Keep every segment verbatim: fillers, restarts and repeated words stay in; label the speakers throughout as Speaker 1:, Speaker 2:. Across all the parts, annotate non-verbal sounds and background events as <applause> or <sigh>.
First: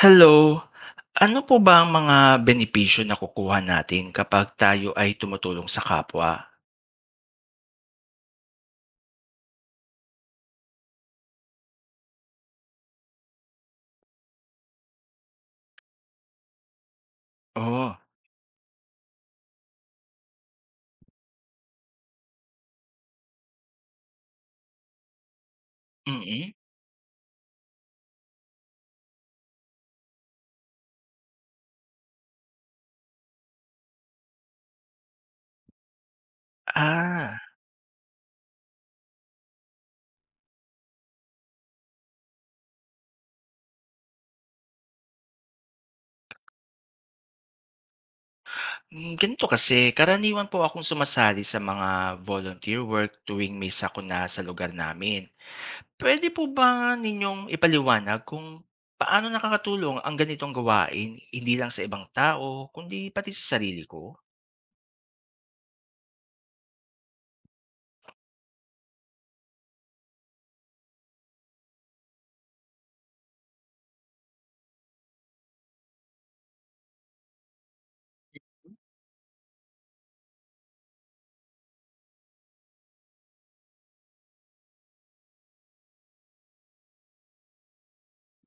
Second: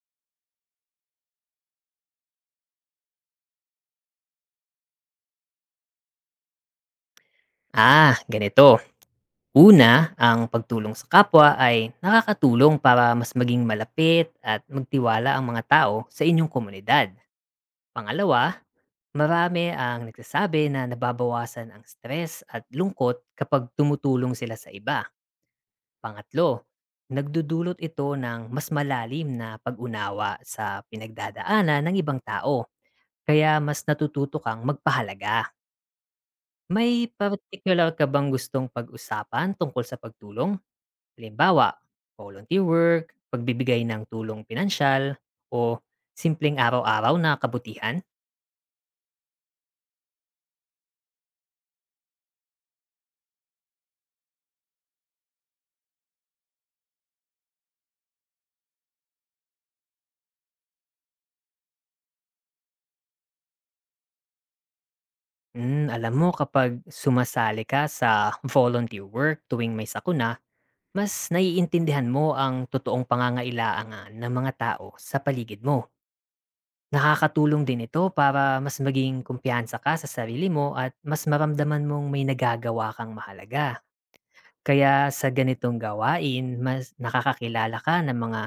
Speaker 1: Hello. Ano po ba ang mga benepisyo na kukuha natin kapag tayo ay tumutulong sa kapwa?
Speaker 2: Ah, ganito. Una, ang pagtulong sa kapwa ay nakakatulong para mas maging malapit at magtiwala ang mga tao sa inyong komunidad.
Speaker 1: Oh.
Speaker 2: Pangalawa, marami ang nagsasabi na nababawasan ang stress at lungkot kapag tumutulong sila sa iba.
Speaker 1: Mm.
Speaker 2: Pangatlo, nagdudulot ito ng mas malalim na pag-unawa sa pinagdadaanan ng ibang tao, kaya mas natututo kang magpahalaga. May
Speaker 1: Ah,
Speaker 2: particular ka bang gustong pag-usapan tungkol sa pagtulong? Halimbawa, volunteer work, pagbibigay ng tulong pinansyal, o simpleng araw-araw na kabutihan.
Speaker 1: hmm, Ganito kasi karaniwan po akong sumasali sa mga volunteer work tuwing may sakuna sa lugar namin. Pwede po ba ninyong ipaliwanag kung paano nakakatulong ang ganitong gawain hindi lang sa ibang tao kundi pati sa sarili ko?
Speaker 2: Mm, alam mo kapag sumasali ka sa <laughs> volunteer work tuwing may sakuna, mas naiintindihan mo ang totoong pangangailangan ng mga tao sa paligid mo. Nakakatulong din ito para mas maging kumpiyansa ka sa sarili mo at mas maramdaman mong may nagagawa kang mahalaga. Kaya sa ganitong gawain, mas nakakakilala ka ng mga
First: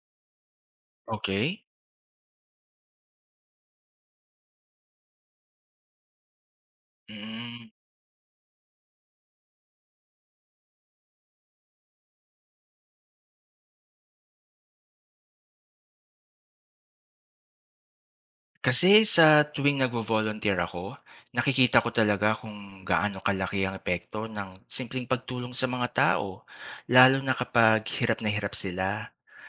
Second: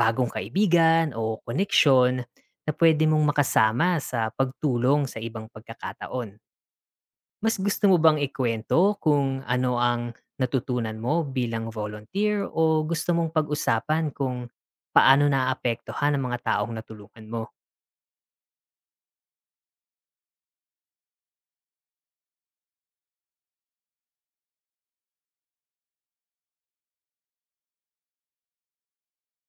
Speaker 2: bagong kaibigan o
Speaker 1: Okay.
Speaker 2: connection na pwede mong makasama sa pagtulong sa ibang pagkakataon. Mas
Speaker 1: Mm.
Speaker 2: gusto mo bang ikwento kung ano ang natutunan mo bilang volunteer o gusto mong pag-usapan kung paano naapektuhan ang mga taong natulungan mo?
Speaker 1: Kasi sa tuwing nagvo-volunteer ako, nakikita ko talaga kung gaano kalaki ang epekto ng simpleng pagtulong sa mga tao, lalo na kapag hirap na hirap sila.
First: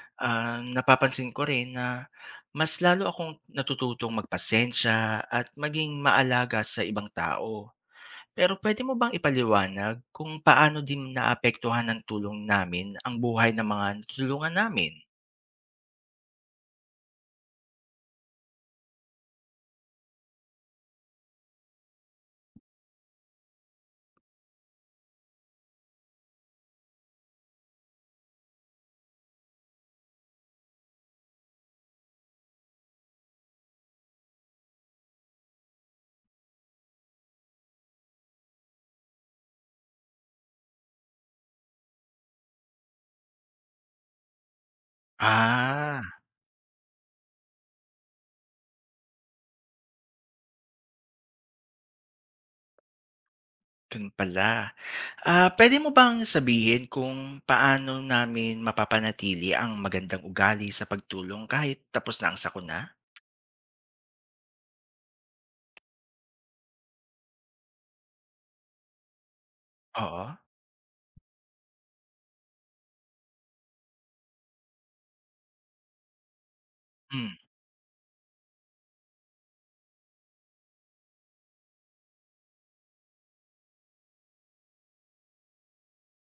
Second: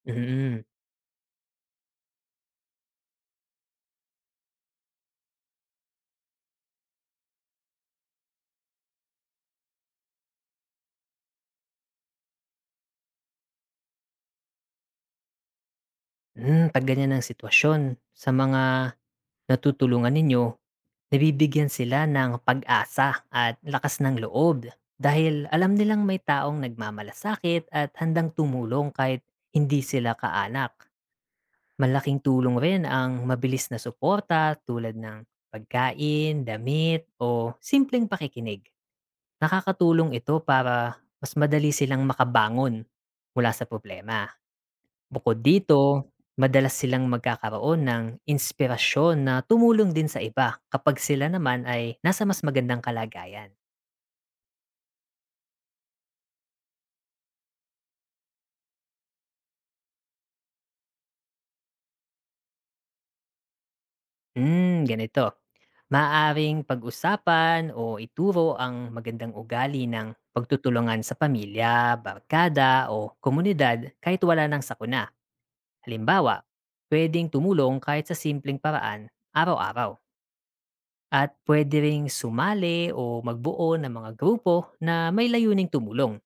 Speaker 2: Mm,
Speaker 1: Ah,
Speaker 2: mm.
Speaker 1: napapansin ko rin na mas lalo akong natututong magpasensya at maging maalaga sa ibang tao. Pero pwede mo bang ipaliwanag kung paano din naapektuhan ng tulong namin ang buhay ng mga tulungan namin?
Speaker 2: Hmm, 'pag ganyan ang sitwasyon, sa mga natutulungan ninyo, nabibigyan sila ng pag-asa at lakas ng loob dahil alam nilang may taong nagmamalasakit at handang tumulong kahit hindi sila kaanak. Malaking tulong rin ang mabilis na suporta tulad ng pagkain, damit, o simpleng pakikinig. Nakakatulong ito para mas madali silang makabangon mula sa problema. Bukod
Speaker 1: Ah.
Speaker 2: dito, madalas silang magkakaroon ng inspirasyon na tumulong din sa iba kapag sila naman ay nasa mas magandang kalagayan.
Speaker 1: Ganun pala. Ah, pwede mo bang sabihin kung paano namin mapapanatili ang magandang ugali sa pagtulong kahit tapos na ang sakuna?
Speaker 2: Hmm, ganito. Maaring pag-usapan o ituro ang magandang ugali ng
Speaker 1: Oo.
Speaker 2: pagtutulungan sa pamilya, barkada o komunidad kahit wala ng sakuna. Halimbawa, pwedeng
Speaker 1: Hmm.
Speaker 2: tumulong kahit sa simpleng paraan araw-araw. At pwede ring sumali o magbuo ng mga grupo na may layuning tumulong.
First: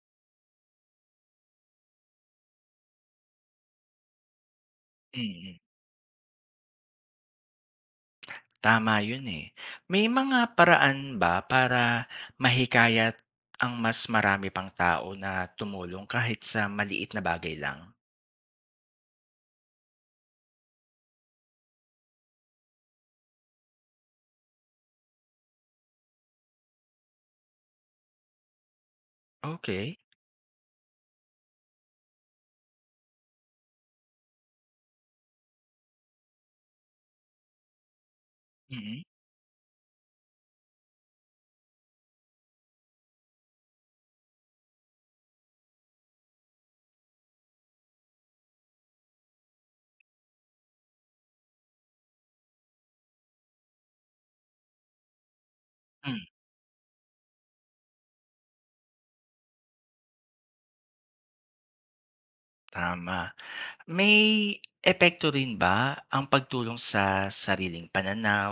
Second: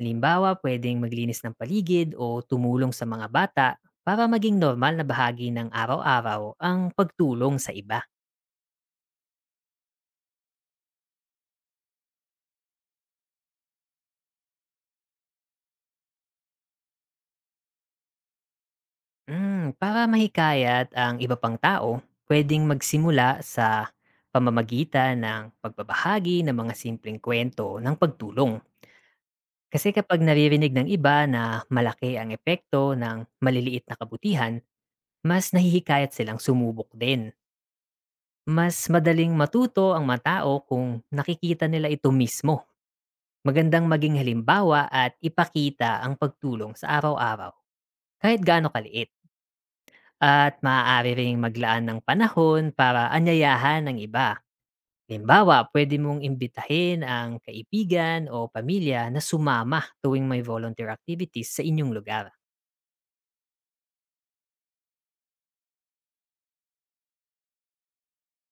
Speaker 2: Halimbawa, pwedeng maglinis ng paligid o tumulong sa mga bata para maging normal na
Speaker 1: Mm.
Speaker 2: bahagi
Speaker 1: Mm.
Speaker 2: ng araw-araw ang pagtulong sa iba.
Speaker 1: Tama yun, eh. May mga paraan ba para mahikayat ang mas marami pang tao na tumulong kahit sa maliit na bagay lang?
Speaker 2: Mm, para mahikayat ang iba pang tao, pwedeng magsimula sa pamamagitan ng pagbabahagi ng mga simpleng kwento ng pagtulong. Kasi
Speaker 1: Okey.
Speaker 2: kapag naririnig ng iba na malaki ang epekto ng maliliit na kabutihan, mas nahihikayat silang sumubok din. Mas
Speaker 1: Mm.
Speaker 2: madaling matuto ang mga tao kung nakikita nila ito mismo. Magandang maging halimbawa at ipakita ang pagtulong sa araw-araw, kahit gaano kaliit. At maaari ring maglaan ng panahon para anyayahan ng iba. Halimbawa, pwede
Speaker 1: Hmm,
Speaker 2: mong imbitahin ang kaibigan o pamilya na sumama tuwing may volunteer activities sa inyong lugar.
Speaker 1: tama. May epekto rin ba ang pagtulong sa sariling pananaw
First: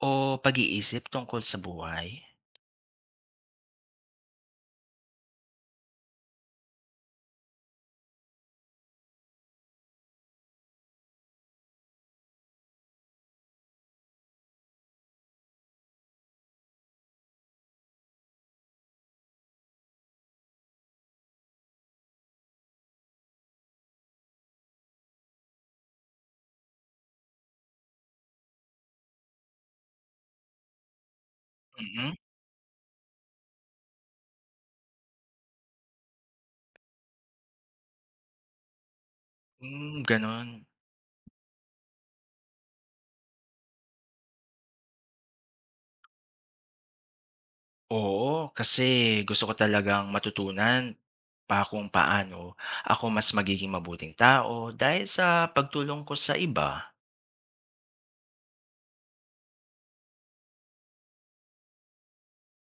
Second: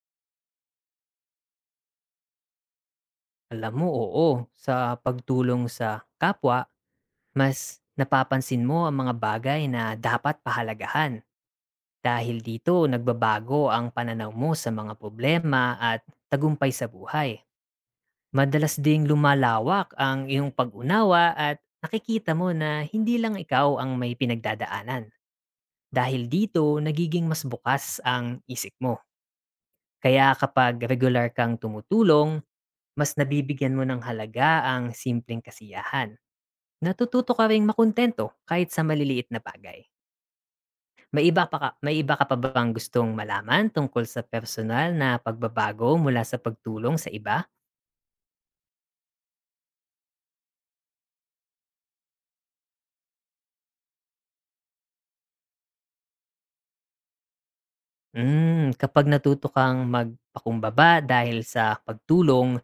Speaker 1: o pag-iisip tungkol sa buhay?
Speaker 2: Alam mo, oo, sa pagtulong sa kapwa, mas napapansin mo ang mga bagay na dapat pahalagahan. Dahil dito, nagbabago ang pananaw mo sa mga problema at tagumpay sa buhay. Madalas ding lumalawak ang iyong pag-unawa at nakikita mo na hindi lang ikaw ang may pinagdadaanan. Dahil dito, nagiging mas bukas ang isip mo. Kaya kapag regular kang
Speaker 1: Mm,
Speaker 2: tumutulong, mas nabibigyan mo ng halaga ang simpleng kasiyahan. Natututo ka ring makontento kahit sa maliliit na bagay.
Speaker 1: hmm, gano'n.
Speaker 2: May iba pa ka may iba ka pa bang gustong malaman tungkol sa personal na pagbabago mula sa pagtulong sa iba?
Speaker 1: Oo, kasi gusto ko talagang matutunan pa kung paano ako mas magiging mabuting tao dahil sa pagtulong ko sa iba.
Speaker 2: Hmm, kapag natuto kang magpakumbaba dahil sa pagtulong,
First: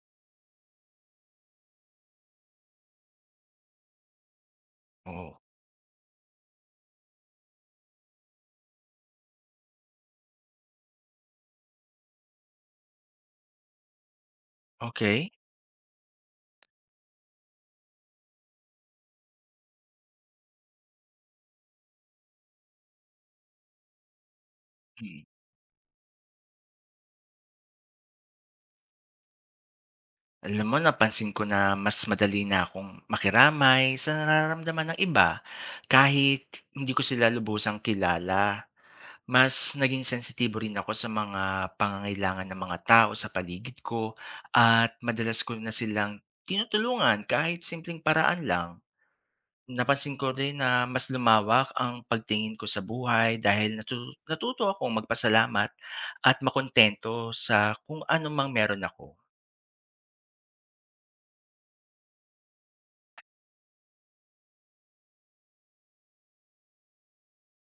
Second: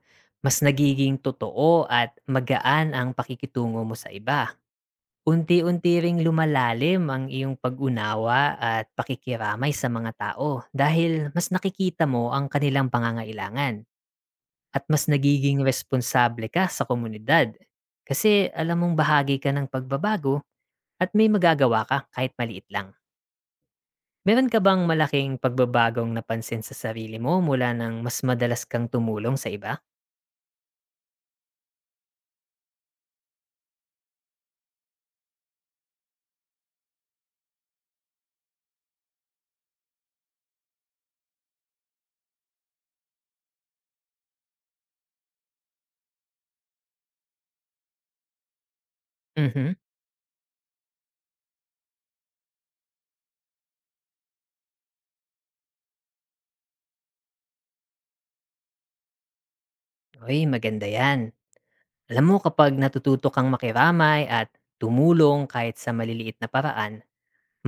Speaker 2: mas nagiging totoo at magaan ang pakikitungo mo sa iba.
Speaker 1: Oo.
Speaker 2: Unti-unti ring lumalalim ang iyong pag-unawa at pakikiramay sa mga tao dahil mas nakikita mo ang kanilang pangangailangan. At mas
Speaker 1: Okay.
Speaker 2: nagiging responsable ka sa komunidad kasi alam mong bahagi ka ng pagbabago at may magagawa ka kahit maliit lang. Meron ka bang
Speaker 1: Mm.
Speaker 2: malaking pagbabagong napansin sa sarili mo mula nang mas madalas kang tumulong sa iba?
Speaker 1: Alam mo, napansin ko na mas madali na akong makiramay sa nararamdaman ng iba kahit hindi ko sila lubusang kilala. Mas naging sensitibo rin ako sa mga pangangailangan ng mga tao sa paligid ko at madalas ko na silang tinutulungan kahit simpleng paraan lang.
Speaker 2: Mhm.
Speaker 1: Napansin ko rin na mas lumawak ang pagtingin ko sa buhay dahil natu- natuto akong magpasalamat at makontento sa kung ano mang meron ako.
Speaker 2: Uy, maganda yan. Alam mo kapag natututo kang makiramay at tumulong kahit sa maliliit na paraan,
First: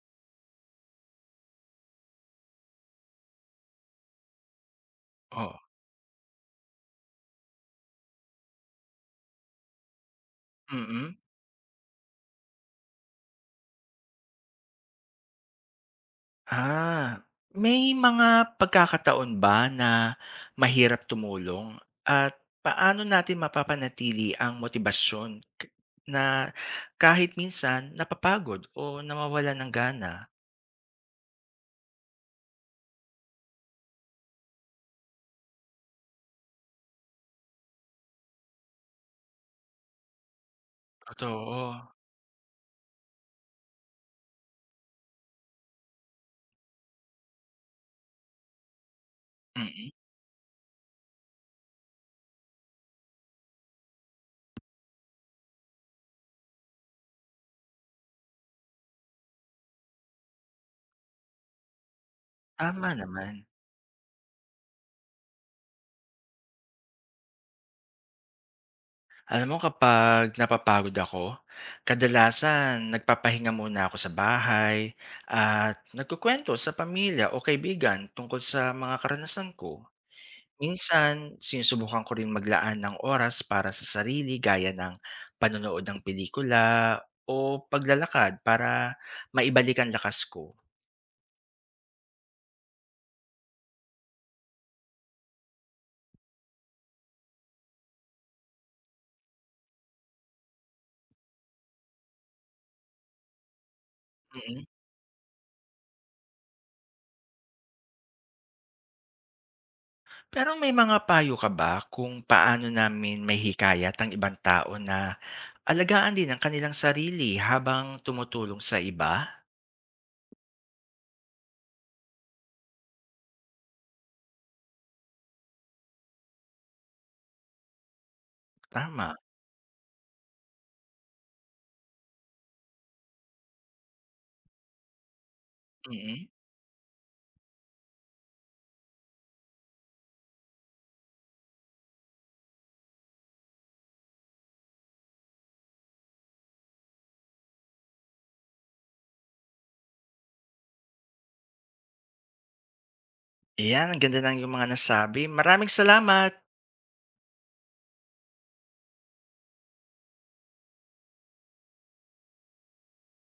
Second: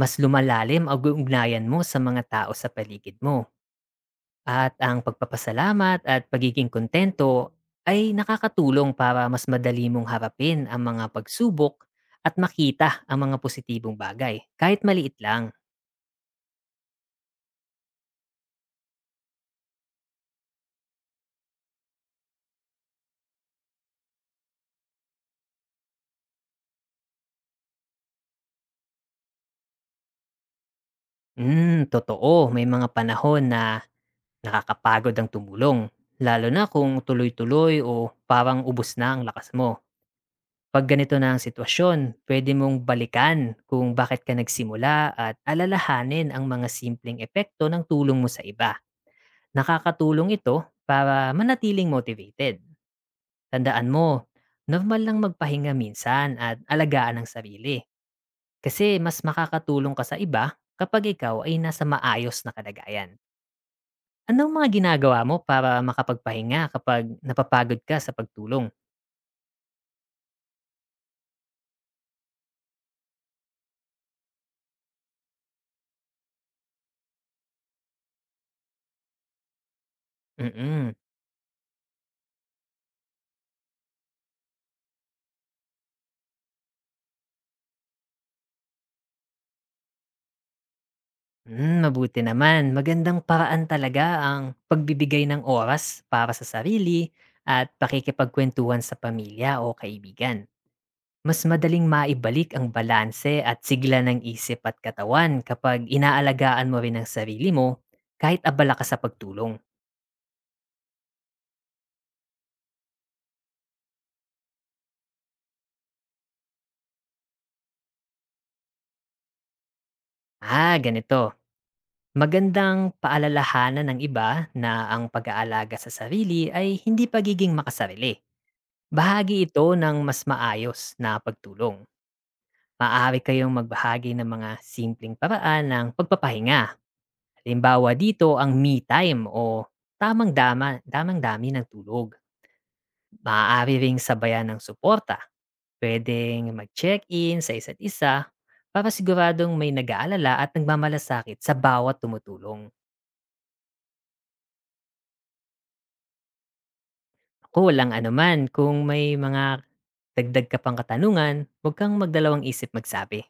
Speaker 2: mas lumalalim ang ugnayan mo sa mga tao sa paligid mo. At ang
Speaker 1: Oo.
Speaker 2: pagpapasalamat at pagiging kontento ay nakakatulong para mas madali mong harapin
Speaker 1: Mm,
Speaker 2: ang mga
Speaker 1: mm.
Speaker 2: pagsubok at makita ang mga positibong bagay, kahit maliit lang.
Speaker 1: Ah, May mga pagkakataon ba na mahirap tumulong at paano natin mapapanatili ang motibasyon k- na kahit minsan napapagod o nawawalan ng gana?
Speaker 2: Hmm, totoo, may mga panahon na nakakapagod ang tumulong, lalo na kung tuloy-tuloy o parang ubos na ang lakas mo. Pag ganito na ang
Speaker 1: Totoo.
Speaker 2: sitwasyon, pwede mong balikan kung bakit ka nagsimula at alalahanin ang mga simpleng epekto ng tulong mo sa iba.
Speaker 1: Mm,
Speaker 2: Nakakatulong ito para manatiling motivated. Tandaan mo, normal lang magpahinga minsan at alagaan ang sarili. Kasi mas makakatulong ka sa iba kapag ikaw ay nasa maayos na
Speaker 1: tama
Speaker 2: kalagayan.
Speaker 1: naman.
Speaker 2: Anong mga ginagawa mo para makapagpahinga kapag napapagod ka sa pagtulong?
Speaker 1: Alam mo, kapag napapagod ako, kadalasan nagpapahinga muna ako sa bahay at nagkukwento sa pamilya o kaibigan tungkol sa mga karanasan ko.
Speaker 2: Mm-mm.
Speaker 1: Minsan, sinusubukan ko rin maglaan ng oras para sa sarili gaya ng panonood ng pelikula o paglalakad para maibalik ang lakas ko.
Speaker 2: Mm, mabuti naman. Magandang paraan talaga ang pagbibigay ng oras para sa sarili at pakikipagkwentuhan sa pamilya o kaibigan. Mas madaling maibalik ang balanse at sigla ng isip
Speaker 1: Mm.
Speaker 2: at katawan kapag inaalagaan mo rin ang sarili mo kahit abala ka sa pagtulong.
Speaker 1: Pero may mga payo ka ba kung paano namin mahihikayat ang ibang tao na alagaan din ang kanilang sarili habang tumutulong sa iba?
Speaker 2: Ah, ganito. Magandang paalalahanan ng iba na ang pag-aalaga sa sarili ay hindi pagiging makasarili.
Speaker 1: Tama.
Speaker 2: Bahagi ito ng mas maayos na pagtulong. Maaari kayong magbahagi ng mga simpleng paraan ng
Speaker 1: Mm.
Speaker 2: pagpapahinga. Halimbawa dito ang me time o tamang dama, damang dami ng tulog. Maaari ring sabayan ng suporta. Pwedeng mag-check-in sa isa't isa para siguradong may nag-aalala at nagmamalasakit sa bawat tumutulong.
Speaker 1: Ayan, ang ganda ng iyong mga nasabi. Maraming salamat.
Speaker 2: Ako walang anuman. Kung may mga dagdag ka pang katanungan, huwag kang magdalawang isip magsabi.